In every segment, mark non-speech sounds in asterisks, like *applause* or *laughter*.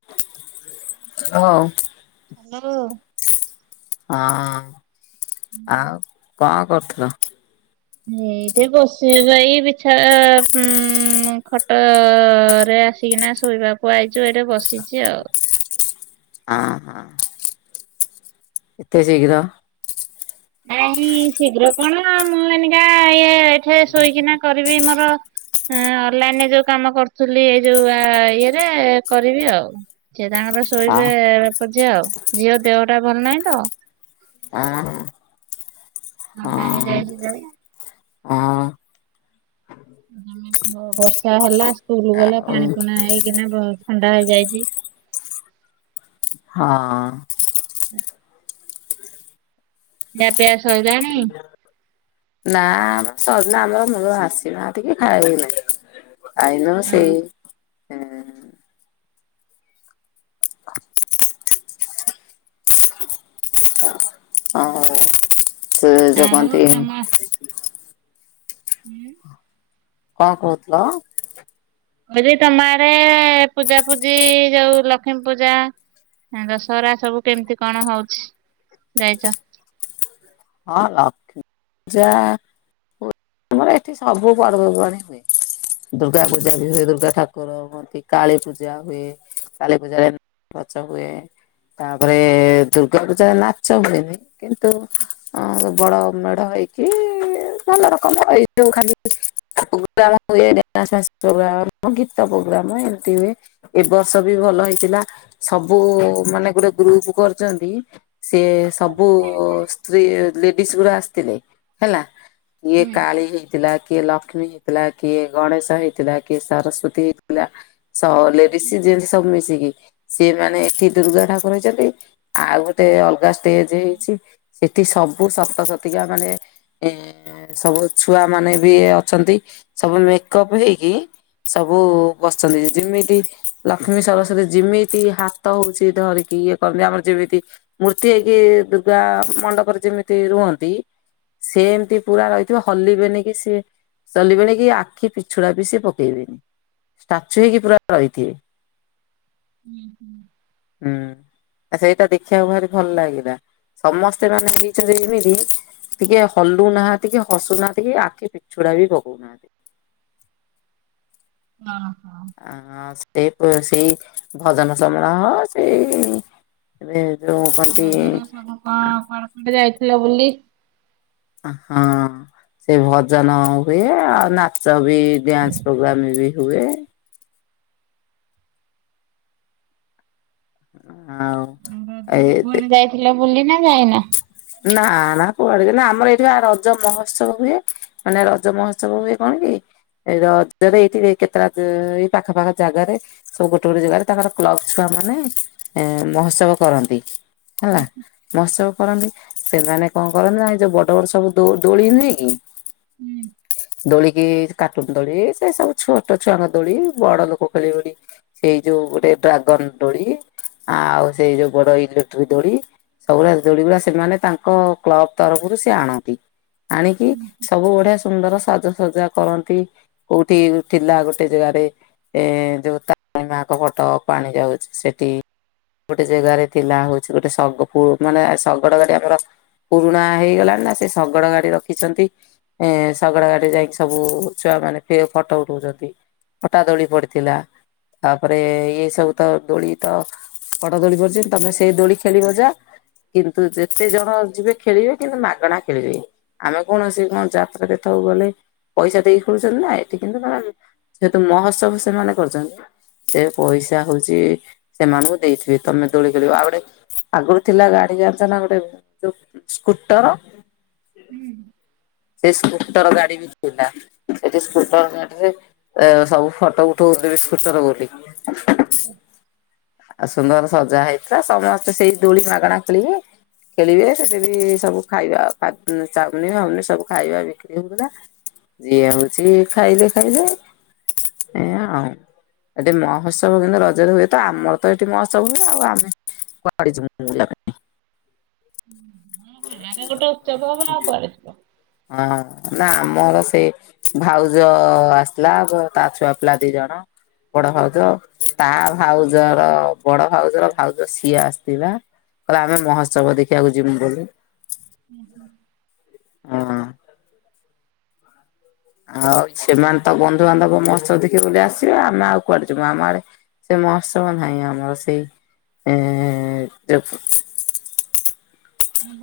*unintelligible* Hello. ହଁ ଆଉ କଣ କରୁଥିଲ? ଏଇଠି ବସାଯାଇ ବିଛା ଉଁ ଖଟରେ ଆସି ଠିକ୍ ନା ଶୋଇବାକୁ ଆଇଛୁ ଏଇଠେ ବସିଛି ଆଉ। ହଁ ହଁ ଏତେ ଶୀଘ୍ର। ନାଇଁ ଶୀଘ୍ର କଣ ମୁଁ ଏଇନିକା ଇଏ ଏଠି ଶୋଇକିନା କରିବି ମୋର ହଁ ଅନ୍ ଲାଇନ୍ ରେ ଯୋଉ କାମ କରୁଥିଲି ଏଇ ଯୋଉ ଇଏରେ କରିବି ଆଉ। ସିଏ ତାଙ୍କର ଆ ଶୋଇବେ ବାପ ଝିଅ ଆଉ ଝିଅ ଦେହଟା ଭଲ ନାହିଁ ତ। ଅଁ ଥଣ୍ଡା ହେଇଯାଇଚି ଜୋରେ? ହଁ। ଆମେ ବର୍ଷା ହେଲା ସ୍କୁଲ ଗଲା ଆଉ ପାଣି ପୁଣା ହେଇକିନା ବ ଥଣ୍ଡା ହେଇଯାଇଚି। ହଁ। ହୁଁ ଖିଆ ପିଆ ସାଇଲାଣି? ନା ଆମର ସରନା ଆମର ମୁଳୁରୁ ଆସିନାହାନ୍ତିକି ଖାଇ ନାଇଁ। ଆଇନ ଆଉ ସେଇ ଏଁ ଏଁ ଆଉ ସେ ଯୋଉ ଆଉ କଣତି ତମ ହୁଁ। କଣ କହୁଥିଲ? କହିଲି ତମ ଆଡ଼େ ଏ ଏ ପୂଜା ପୂଜି ଯୋଉ ଲକ୍ଷ୍ମୀ ପୂଜା ଆଁ ଦଶହରା ସବୁ କେମିତି କଣ ହଉଛି ଯାଇଚ? ହଁ ଲକ୍ଷ୍ମୀ ପୂଜା ହୁ ଆମର ଏଠି ସବୁ ପର୍ବପବାଣି ହୁଏ। ଦୁର୍ଗା ପୂଜା ବି ହୁଏ ଦୁର୍ଗା ଠାକ କର ମନ୍ତି କାଳୀ ପୂଜା ହୁଏ କାଳୀ ପୂଜାରେ ଉଁ ଗଛ ହୁଏ। ତାପରେ ଏ ଏ ଏ ଦୁର୍ଗା ପୂଜାରେ ନାଚ ହୁଏନି କିନ୍ତୁ ହଁ ବଡ଼ ମେଢ଼ ହେଇକି ଇ ଇ ଭଲ ରକମ ଏଇ ଯୋଉ ଖାଲି ପୋଗ୍ରାମ ହୁଏ ଡ୍ୟାନ୍ସ ଫ୍ୟାନ୍ସ ପୋଗ୍ରାମ ମ ଗୀତ ପୋଗ୍ରାମ ଏମତି ହୁଏ। ଏ ବର୍ଷ ବି ଭଲ ହେଇଥିଲା ସବୁ ଉ ଉ ମାନେ ଗୁଟେ ଗ୍ରୁପ କରିଚନ୍ତି ସେ ସବୁ ଉ ଉ ସ୍ତ୍ରୀ ଲେଡିଜ ଗୁରା ଆସଥିଲେ ହେଲା। କିଏ ହୁଁ କାଳି ହେଇଥିଲା କିଏ ଲ ଲକ୍ଷ୍ମୀ ହେଇଥିଲା କିଏ ଗଣେଶ ହେଇଥିଲା କିଏ ସରସ୍ଵତୀ ହେଇଥିଲା ସ ଲେଡିସି ଜେଣ୍ଟସ ସବୁ ମିଶିକି। ସିଏ ମାନେ ଏଠି ଦୁର୍ଗା ଠାକୁର ହେଇଚନ୍ତି ଆଉ ଗୋଟେ ଅଲଗା ଷ୍ଟେଜେ ହେଇଛି ସେଠି ସବୁ ଶତ ଶତିକା ମାନେ ଏଁ ଏଁ ସବୁ ଛୁଆ ମାନେ ବି ଅଛନ୍ତି ସବୁ ମେକଅପ ହେଇକି ସବୁ ବସଛନ୍ତି ଯେମିତି ଲକ୍ଷ୍ମୀ ସରସ୍ଵତୀ ଯେମିତି ହା ତ ହଉଛି ଧରିକି ଇଏ କରନ୍ତିି ଆମର ଯେମିତି ମୂର୍ତ୍ତି ହେଇକି ଦୁର୍ଗା ଆ ଆ ମଣ୍ଡପରେ ଯେମିତି ରୁହନ୍ତି ସେ ଏମତି ପୁରା ରହିଥିବ ହଲିବେନି କିି ସିଏ ଚଲିବେଣିକି ଆଖି ପିଛୁଡ଼ା ବିି ସିଏ ପକେଇବେନି। ଷ୍ଟାଚୁ ହେଇକି ପୁରା ରହିଥିବେ। ହୁଁ ହୁଁ। ହୁଁ ଆ ସେଇଟା ଦେଖିବାକୁ ଭାରି ଭଲ ଲାଗିଲା ସମସ୍ ସେମାନେ ହେଇଚନ୍ତି ଏମିତି ଟିକିଏ ହଲୁ ନାହାନ୍ତି କି ହସୁନାହାନ୍ତି କି ଆଖି ପିଛୁଡ଼ା ବି ପକଉନାହାନ୍ତି। ହଁ ହଁ। ଆଁ ସେ ପ ସେଇ ଭଜନ ସମୟ ହଉ ସେଇ ଇ ଇ ଏବେ ଯୋଉଁ ଆ ରଜ ରେ ସବୁ କଣ କୁଆଡ଼େ କଣ ଯାଇଥିଲ ବୁଲି? ଅ ହଁ। ସେ ଭଜନ ହୁଏ ଆଉ ନାଚ ବି ଡ୍ୟାନ୍ସ ପୋଗ୍ରାମ ବି ହୁଏ। ଆଉ। ଏ ରଜ ରେ କୁଆଡେ ଯାଇଥିଲ ବୁଲି ନା ଯାଇନ। ନା ନା କୁଆଡେ କି ନା ଆମର ଏଇଠି ବା ରଜ ମହୋତ୍ସବ ହୁଏ। ମାନେ ରଜ ମହୋତ୍ସବ ହୁଏ କଣ କି। ଏ ରଜରେ ଏଇଠି କେତେଟା ଏ ପାଖପାଖ ଜାଗାରେ ସବୁ ଗୋଟେ ଗୋଟେ ଜାଗାରେ ତାଙ୍କର କ୍ଲବ ଛୁଆ ମାନେ ମହୋତ୍ସବ କରନ୍ତି ହେଲା। ମୋହଉତ୍ସବ କରନ୍ତି। ସେମାନେ କଣ କରନ୍ତି ନାଁ ଯୋଉ ବଡ ବଡ ସବୁ ଦୋ ଦୋଳିନୁହଁକି ହୁଁ ଦୋଳିିକି କାଟୁନ ଦୋଳି ସେ ସବୁ ଛୋଟ ଛୁଆଙ୍କ ଦୋଳି ବଡ ଲୋକ ଖେଳିବେ ବୋଲି ସେଇ ଯୋଉ ଗୋଟେ ଡ୍ରାଗନ ଦୋଳି ଆଉ ସେଇ ଯୋଉ ବଡ ଇଲେକ୍ଟ୍ରିକ ଦୋଳି ସବୁ ଯୋ *unintelligible* ସେମାନେ ତାଙ୍କ କ୍ଲବ ତରଫରୁ ସେ ଆଣନ୍ତି ଆଣିକି ସବୁ ବଢିଆ ସୁନ୍ଦର ସଜ ସଜା କରନ୍ତି କୋଉଠି ଥିଲା ଗୋଟେ ଜାଗାରେ ଏ ଯୋଉ ତା-ରିଣୀ ମାଙ୍କ ଫଟକୁ ପାଣି ଯାଉଛି ସେଠି ଗୋଟେ ଜାଗାରେ ଥିଲା ହଉଛି ଗୋଟେ ଶଗ ଫୁ ମାନେ ଶଗଡ ଗାଡି ଆମର ପୁରୁଣା ହେଇଗଲାଣି ନା ସେ ଶଗଡ ଗାଡି ରଖିଛନ୍ତି ଏ ଶଗଡ଼ ଗାଡି ଯାଇକି ସବୁ ଛୁଆ ମାନେ ଫେ ଫଟୋ ଉଠଉଛନ୍ତି। ପଟା ଦୋଳି ପଡ଼ିଥିଲା। ତାପରେ ଇ ସବୁ ତ ଦୋଳି ତ ବଡ଼ ଦୋଳି ପରିଛନ୍ତି ତମେ ସେଇ ଦୋଳି ଖେଳିବ ଯା। ତୁ ଯେତେ ଜଣ ଯିବେ ଖେଳିବେ କିନ୍ତୁ ମାଗଣା ଖେଳିବେ। ଆମେ କୌଣସି କଣ ଯାତ୍ରା କେଥାକୁ ଗଲେ ପଇସା ଦେଇକି ଖେଳୁଛନ୍ତି ନା ଏଠି କିନ୍ତୁ ମାନେ ଯେହେତୁ ମହୋତ୍ସବ ସେମାନେ କରୁଛନ୍ତି ସେ ପଇସା ହଉଛି ସେମାନଙ୍କୁ ଦେଇଥିବେ ତମେ ଦୋଳି ଖେଳିବ ଆଉ ଗୋଟେ ଆଗରୁ ଥିଲା ଗାଡିିକା *unintelligible* ନା ଗୋଟେ ଯୋଉ ସ୍କୁଟର। ହୁଁ। ସେ ସ୍କୁଟର ଗାଡି ବି ଥିଲା ସେଠି ସ୍କୁଟର ଗାଡିରେ ଏ ସବୁ ଫଟୋ ଉଠଥିଲେ ସ୍କୁଟର ବୋଲି। ଆଉ ସୁନ୍ଦର ସଜା ହେଇଥିଲା ସମସ୍ତେ ସେଇ ଦୋଳି ମାଗଣା ଖୋଳିବେ। ଖେଳିବେ ସେଠି ବି ସବୁ ଖାଇବା ଫା ଚାଓଁମୀନ ଫାଓଁମିନି ସବୁ। ଖାଇବା ବିକ୍ରି ହୋଉଥିଲା ଯିଏ ହୋଉଛି ଖାଇଲେ ଖାଇଲେ। ଏୟା ଆଉ। ଏଠି ମହୋତ୍ସବ କିନ୍ତୁ ରଜରେ ହୁଏ ତ ଆମର ତ ଏଠି ମହୋତ୍ସବ ହୁଏ ଆମେ କୁଆଡେ ଯିବୁ। *unintelligible* ଗାଁରେ ଗୋଟେ ଉତ୍ସବ ହବ ଆଉ କୁଆଡେଯିବା। ହଁ ନା ଆମର ସେଇ ଭାଉଜ ଆସିଥିଲା ତା ଛୁଆ ପିଲା ଦି ଜଣ। ବଡ ଭାଉଜ ତା ଭାଉଜର ବଡ ଭାଉଜର ଭାଉଜ ସିଏ ଆସିଥିଲା। କହିଲା ଆମେ ମହୋତ୍ସବ ଦେଖିବାକୁ ଯିବୁ ବୋଲି। *inaudible* ହଁ। ଆଉ ସେମାନେ ତ ବନ୍ଧୁବାନ୍ଧବ ମହୋତ୍ସବ ଦେଖିବ ବୋଲି ଆସ। ଆମେ ଆଉ କୁଆଡେ ଯିବା ଆମ ଆଡେ ସେ ମହୋତ୍ସବ ନାହିଁ ଆମର ସେଇ। ଏଁ *unintelligible*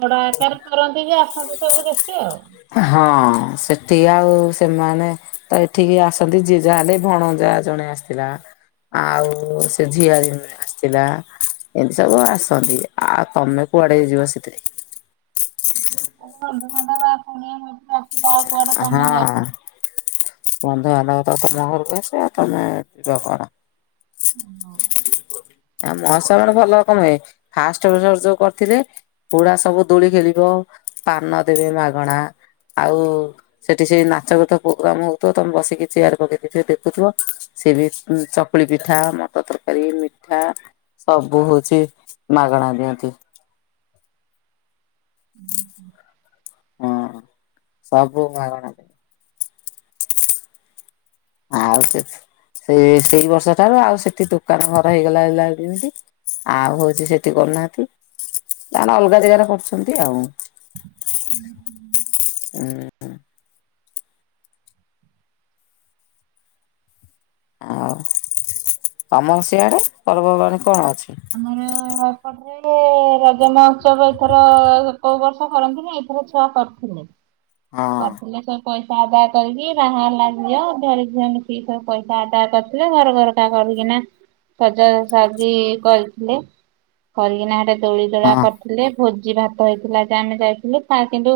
ବଡ ଆକାର କରନ୍ତି ଯେ ଆସନ୍ତିୁ ସବୁ ଦେଖି ଆଉ। ହଁ ସେଠି ଆଉ ସେମାନେ ତ ଏଠିକି ଆସନ୍ତି ଜ ଯାହା ହେ ଲେ ଭଣଜା ଜଣେ ଥିଲା ଆଉ ସେ ଝିଅର ଆସିଥିଲା ଏମିତି ସବୁ ଆସନ୍ତି। ଆଉ ତମେ କୁଆଡେ ହେଇ ଯିବ ସେଥିରେ ଆମର ଅଧ ଘଣ୍ଟା ବା କୁଣିଆ ମୈତ୍ର ଆସୁ ହଁ। ବନ୍ଧୁ ବାନ୍ଧବ ତ ତମ ଘରକୁ ଆସିବେ ଆଉ ତମେ ଯିବା କୁଆଡ଼େ? *inaudible* ଆ ମହୋତ୍ସବ ଭଲ କଣପାଇଁ ଫାଷ୍ଟ ବର୍ଷ ଯୋଉ କରିଥିଲେ ପୋଡ଼ା ସବୁ ଦୋଳି ଖେଳିବ ପାନ ଦେବେ ମାଗଣା ଆଉ ସେଠି ସେଇ ନାଚ ଗୀତ ପ୍ରୋଗ୍ରାମ ହଉଥିବ ତମେ ବସିକି ଚେୟାର ପକେଇକି ଦେଖୁଥିବ ସେ ବି ଚକୁଳି ପିଠା ମଟର ତରକାରୀ ମିଠା ସବୁ ହଉଛି ମାଗଣା ଦିଅନ୍ତି। ଓହୁ। ହଁ ସବୁ ମାଗଣାରେ ଆଉ ସେ ସେ ସେଇ ବର୍ଷ ଠାରୁ ଆଉ ସେଠି ଦୋକାନ ଘର ହେଇଗଲା ଯେମତି ଆଉ ହଉଛି ସେଠି କରୁନାହାନ୍ତି ତାଙ୍କର ଅଲଗା ଜାଗାରେ କରୁଛନ୍ତି ଆଉ ଉଁ ହୁଁ। ଆଉ ତମର ସିିଆଡ଼େ ପର୍ବପର୍ବାଣୀ କଣ ଅଛି? ଆମର ଏପଟରେ ରଜ ମହୋତ୍ସବ ଏଥର କୋଉ ବର୍ଷ କରନ୍ତିନି ଏଇଥର ଛୁଆ କରିଥିଲି ହଁ। କରିଥିଲେ ସବୁ ପଇସା ଆଦାୟ କରିକି ବାହା ହେଲା ଝିଅ ଘର ଝିଅ ମିଶିକି ସବୁ ପଇସା ଆଦାୟ କରିଥିଲେ ଘର ଘର କରିକିନା ସଜାସଜି କରିଥିଲେ କରିକିନା ସେଟ ଦୋଳି ଦୋଳା ହଁ କରିଥିଲେ ଭୋଜି ଭାତ ହେଇଥିଲା ଯେ ଆମେ ଯାଇଥିଲୁ ତା କିନ୍ତୁ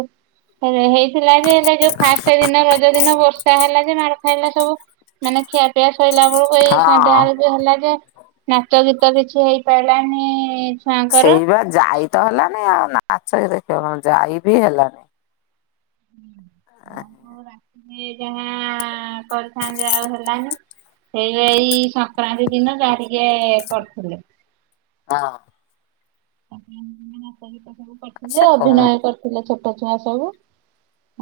ହେଇ ହେଇଥିଲା ଯେ ହେଲେ ଯୋଉ ସେଇଦିନ ରଜ ଦିନ ବର୍ଷା ହେଲା ଯେ ମାଡ ଖାଇଲା ସବୁ ମାନେ ଖିଆ ପିଆ ସଇଲା ଆ ଏଇ ସନ୍ଧ୍ୟା ହଁ। ବେଳକୁ ହେଲା ଯେ ନାଚ ଗୀତ କିଛି ହେଇପାରିଲାନି ସେଇ ଛୁଆଙ୍କର ବା ଯାଇ ତ ହେଲାନି ଆଉ ନାଚ ଗୀତ ଦେଖିବ କଣ ଯାଇ ବିି ହେଲାନି ରାତିରେ ଯାହା କରିଥାନ୍ତେ ଆଉ ହେଲାନି ସେଇ ଏଇ ସଂକ୍ରାନ୍ତି ଦିନ ଯାହା ଟିକେ କରିଥିଲେ। ହଁ। ନାଚ ଗୀତ ସବୁ କରିଥିଲେ ସେ କଣ ଅଭିନୟ କରିଥିଲେ ଛୋଟ ଛୁଆ ସବୁ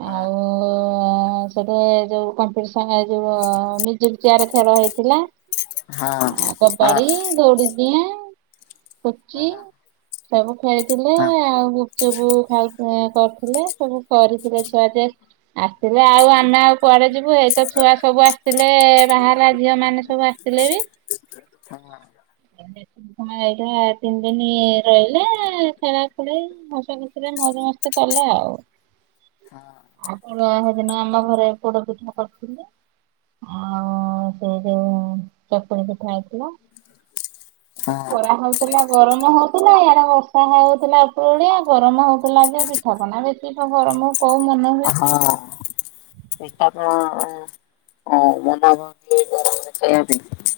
ହଁ ଆଉ ସେଠେ ଏ ଯୋଉ କମ୍ପିଟିସନ୍ ଏ ଯୋଉ ମ୍ୟୁଜିକ୍ ଚେୟାର ଖେଳ ହେଇ ଥିଲା ହଁ ଆଉ ହଁ। କବାଡି ଦୌଡ଼ିଦିଆ ପୁଚି ସବୁ ଖୁଆଇଥିଲେ ଆଉ ଗୁପଚୁପୁ ଖାଉ କରିଥିଲେ ସବୁ କରିଥିଲେ ଛୁଆ ଯଆ ଆସିଲେ ଆଉ ଆମେ ଆଉ କୁଆଡେ ଯିବୁ ଏଇତ ଛୁଆ ସବୁ ଆସିଥିଲେ ବାହାହେଲା ଝିଅ ମାନେ ସବୁ ଆ ସି ଥିଲେ ବି ହଁ। ପୁଣି ଏଇଟା ତିନି ଦିନ ରହିଲା ଖେଳା ଖେଳି ହସ ଖୁସି ରେ ମୈଜ ମସ୍ତି କଲେ ଆଉ ଆଉ କଣ ସେଦିନ ଆମ ଘରେ ପୋଡ ପିଠା କରି ଥିଲି ଆଉ ସେ ଯୋଉ ଚକୁଳି ପିଠା ଥିଲା ଏ ତ ହଁ ଖରା ହଉଥିଲା ଗରମ ହଉଥିଲା ଇଆଡେ ବର୍ଷା ହଉଥିଲା ଉପରଓଳିଆ ଗରମ ହଉଥିଲା ଯେ ପିଠାପଣା ବେଶୀ ଗରମ ହଉ ହଁ। ପିଠା କଣ ମନା କରୁଛି ଗରମରେ ଖାଇବ ପାଇଁ?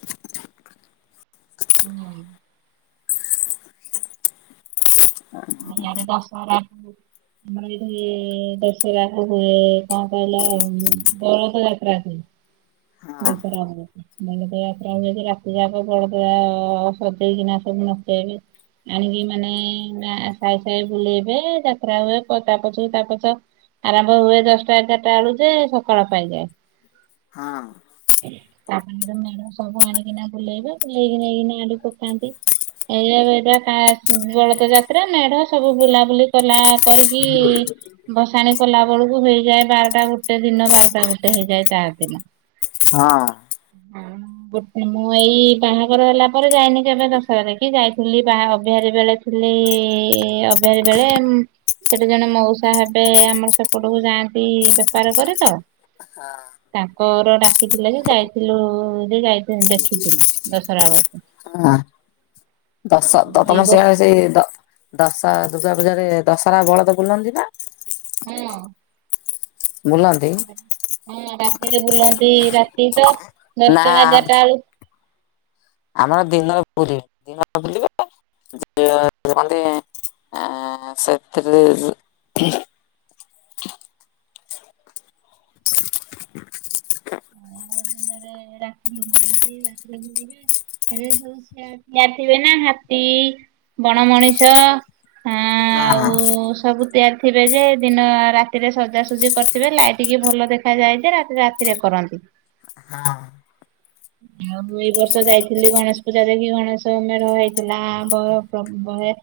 ନାଇଁ ହଁ ଆଁ ଇଆଡ଼େ ଦଶହରାକୁ ଆମର ଏଇଠି ଦଶହରା ହୁଏ। କଣ କହିଲ ବଳଦ ଯାତ୍ରା ହୁଏ। ହଁ ଦଶହରା ହୁଏ। ବଳଦ ଯାତ୍ରା ହୁଏ ଯେ ରାତି ଯାକ ବଳଦ ଆଁ ସଜେଇକି ନାଚନ୍ତି ନଚେଇବେ। ଆଣିକି ମାନେ ନା ସାଇ ସାଇ ବୁଲେଇବେ ଯାତ୍ରା ହୁଏ। କ ପଛକୁ ତା ପଛ ଆରମ୍ଭ ହୁଏ ଦଶଟା ଏଗାରଟା ବେଳୁ ଯେ ସକାଳ ପାଇଯାଏ। ହଁ ତାପରେ ମେଢ଼ ସବୁ ଆଣିକିନା ବୁଲେଇବେ ବୁଲେଇକି ନେଇକିନା ଆଡୁ ପକାନ୍ତି। ଏଇଆ ଏଇଟା ଫାଷ୍ଟ୍ ବଳଦ ଯାତ୍ରା ମେଢ଼ ସବୁ ବୁଲାବୁଲି କଲା କରିକି ଭସାଣି କଲା ବେଳକୁ ହେଇଯାଏ ବାରଟା ଗୋଟେ ଦିନ ବାରଟା ଗୋଟେ ହେଇଯାଏ ତାରି ଦିନ। ହଁ କଣ ଗୋଟେ ମୁଁ ଏଇ ବାହାଘର ହେଲା ପରେ ଯାଇନି କେବେ ଦଶହରା ଦେଖି ଯାଇଥିଲି ବାହା ଅବହାରୀ ବେଳେ। ଥିଲି ଏଇ ଅବହାରୀ ବେଳେ ମୁଁ ସେଠି ଜଣେ ମଉସା ହେବେ ଆମର ସେପଟକୁ ଯାଆନ୍ତି ବେପାର କରେ ତ। ହଁ ଅଁ ତାଙ୍କର ଡାକ୍ ଡାକିଥିଲେ ଯେ ଯାଇଥିଲୁ ଯେ ଯାଇତେ ଦେଖିଥିଲୁ ଦଶହରା ବେଳକୁ। ଆଁ ଦଶ ତ ଏଇ ତମର ବର୍ଷ ସିଆଡେ ସେଇ ଦ ଦଶା ଦୁର୍ଗା ପୂଜାରେ ଦଶହରା ବଳଦ ବୁଲନ୍ତି ନାଁ। ହଁ ବୁଲାନ୍ତି ହଁ ରାତିରେ ବୁଲାନ୍ତି ରାତି ତ ଦଶଟା ନା ଏଗାରଟା ବେଳୁ ଆମର ଦିନରେ ବୁଲିବେ ଦିନରେ ବୁଲିବେ ତ ଯିବେ କୁହନ୍ତି। ଆଁ ସତରେ *inaudible* ଦିନରେ ରାତି ବୁଲନ୍ତି ରାତିରେ ବୁଲିବେ। ଏରା ସବୁ ସିଏ ଆସିବେ ନା ହାତୀ ବଣ ମଣିଷ ଆଁ ହଁ ଓ ସବୁ ତିଆରି ଥିବେ ଯେ ଦିନ ଆଉ ରାତିରେ ସଜାସୁଜି କରିଥିବେ। ଲାଇଟ କି ଭଲ ଦେଖି ଦେଖ ଯାଇଚି ରାତି ରାତିରେ କରନ୍ତି। ହଁ ଆଉ ଏଇ ବର୍ଷ ଯାଇଥିଲି ଗଣେଶ ପୂଜା ଦେଖି ଗଣେଶ ମେଢ଼ ହେଇଥିଲା। ଆମ *unintelligible*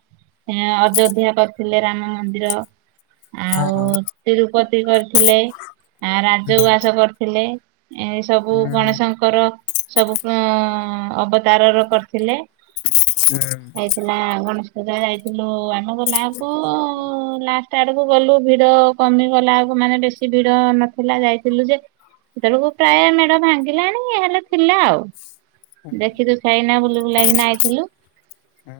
ଏଁ ଅଯୋଧ୍ୟା କରିଥିଲେ ରାମ ମନ୍ଦିର। ଆଉ ହଁ ତିରୁପତି କରିଥିଲେ। ଆଁ ହୁଁ ହୁଁ ରାଜଉଆସ କରିଥିଲେ। ଏ ସବୁ ଗଣେଶଙ୍କର ସବୁ ଅଁ ଅବତାରର କରିଥିଲେ। ହୁଁ ହେଲା ଗଣେଶ ପୂଜା ଯାଇଥିଲୁ। ଆମେ ଗଲାକୁ ଲାଷ୍ଟ ଆଡ଼କୁ ଗଲୁ ଭିଡ଼ କମିଗଲାଆଳକୁ ମାନେ ବେଶୀ ଭିଡ଼ ନଥିଲା ଯାଇଥିଲୁ ଯେ ସେତେବେଳକୁ ପ୍ରାୟ ମେଢ଼ ଭାଙ୍ଗିଲାଣି ହେଲେ ଥିଲା ଆଉ। ଦେଖି ତୁ ସାଇନା ବୁଲିବୁଲାକିନା ଆଇଥିଲୁ। ହୁଁ।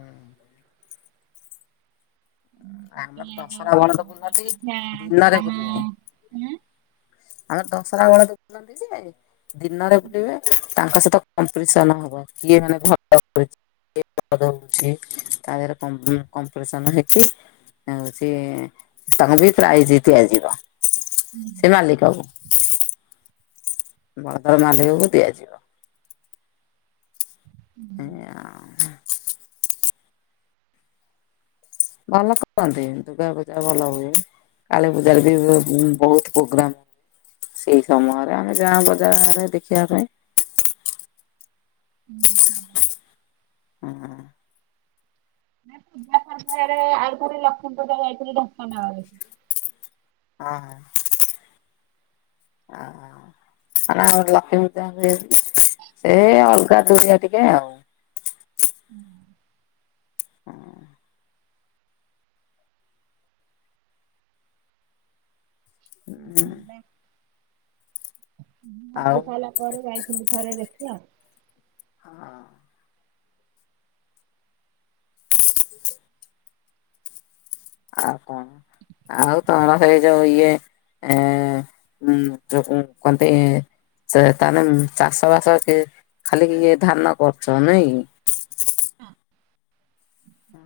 ଆମର ସିଏ ଦଶହରା ବଳଦ ଯୋଉ ବୁଲନ୍ତି ଅଯୋଧ୍ୟା ଦିନରେ ବୁଲିବେ ଆମର ଦଶହରା ବେଳକୁ ବୁଲୁଛନ୍ତି ଯେ ଦିନରେ ବୁଲିବେ ତାଙ୍କ ସହିତ କମ୍ପିଟିସନ ହବ। କିଏ ମାନେ ଘଟ ତା ଦେହରେ କମ୍ପ୍ କମ୍ପିଟିସନ୍ ହେଇକି ଏମିତି ତାଙ୍କୁ ବି ପ୍ରାଇଜ ଦିଆଯିବ ସେ ମାଲିକ *unintelligible* ମାଲିକକୁ ଦିଆଯିବ। ଏଇଆ ଆଉ। ଭଲ କରନ୍ତି, ଦୁର୍ଗା ପୂଜା ଭଲ ହୁଏ। କାଳୀ ପୂଜାରେ ବି ହୁଏ ବହୁତ ପ୍ରୋଗ୍ରାମ। ସେଇ ସମୟରେ ଆମେ ଯାଉଁ ବଜାର ହେରିକା ଦେଖିବା ପାଇଁ। ହୁଁ ହୁଁ। ହଁ ଆଉ ଥରେ ଲକ୍ଷ୍ମୀପୂଜା ଯାଇଥିଲି ଢେଙ୍କାନାଳରେ। ଅ ହଁ। ଓ ଲକ୍ଷ୍ମୀ ପୂଜାରେ ସେ ଅଲଗା ଦୁରିଆ ଟିକେ ଆଉ। ହୁଁ ହଁ *inaudible* ହୁଁ ଆଉ ଥରେ ଯାଇଥିଲି ଥରେ ଦେଖି ଆଉ। ହଁ। ଆଉ କଣ? ଆଉ ତମର ସେଇଯୋଉ ଇଏ ଏ ଯୋଉ କଣତି ସେ ତାହାଲେ ଚାଷ ବାସ କି ଖାଲି ଇଏ ଧାନ କରୁଛ ନାଇଁ। କି?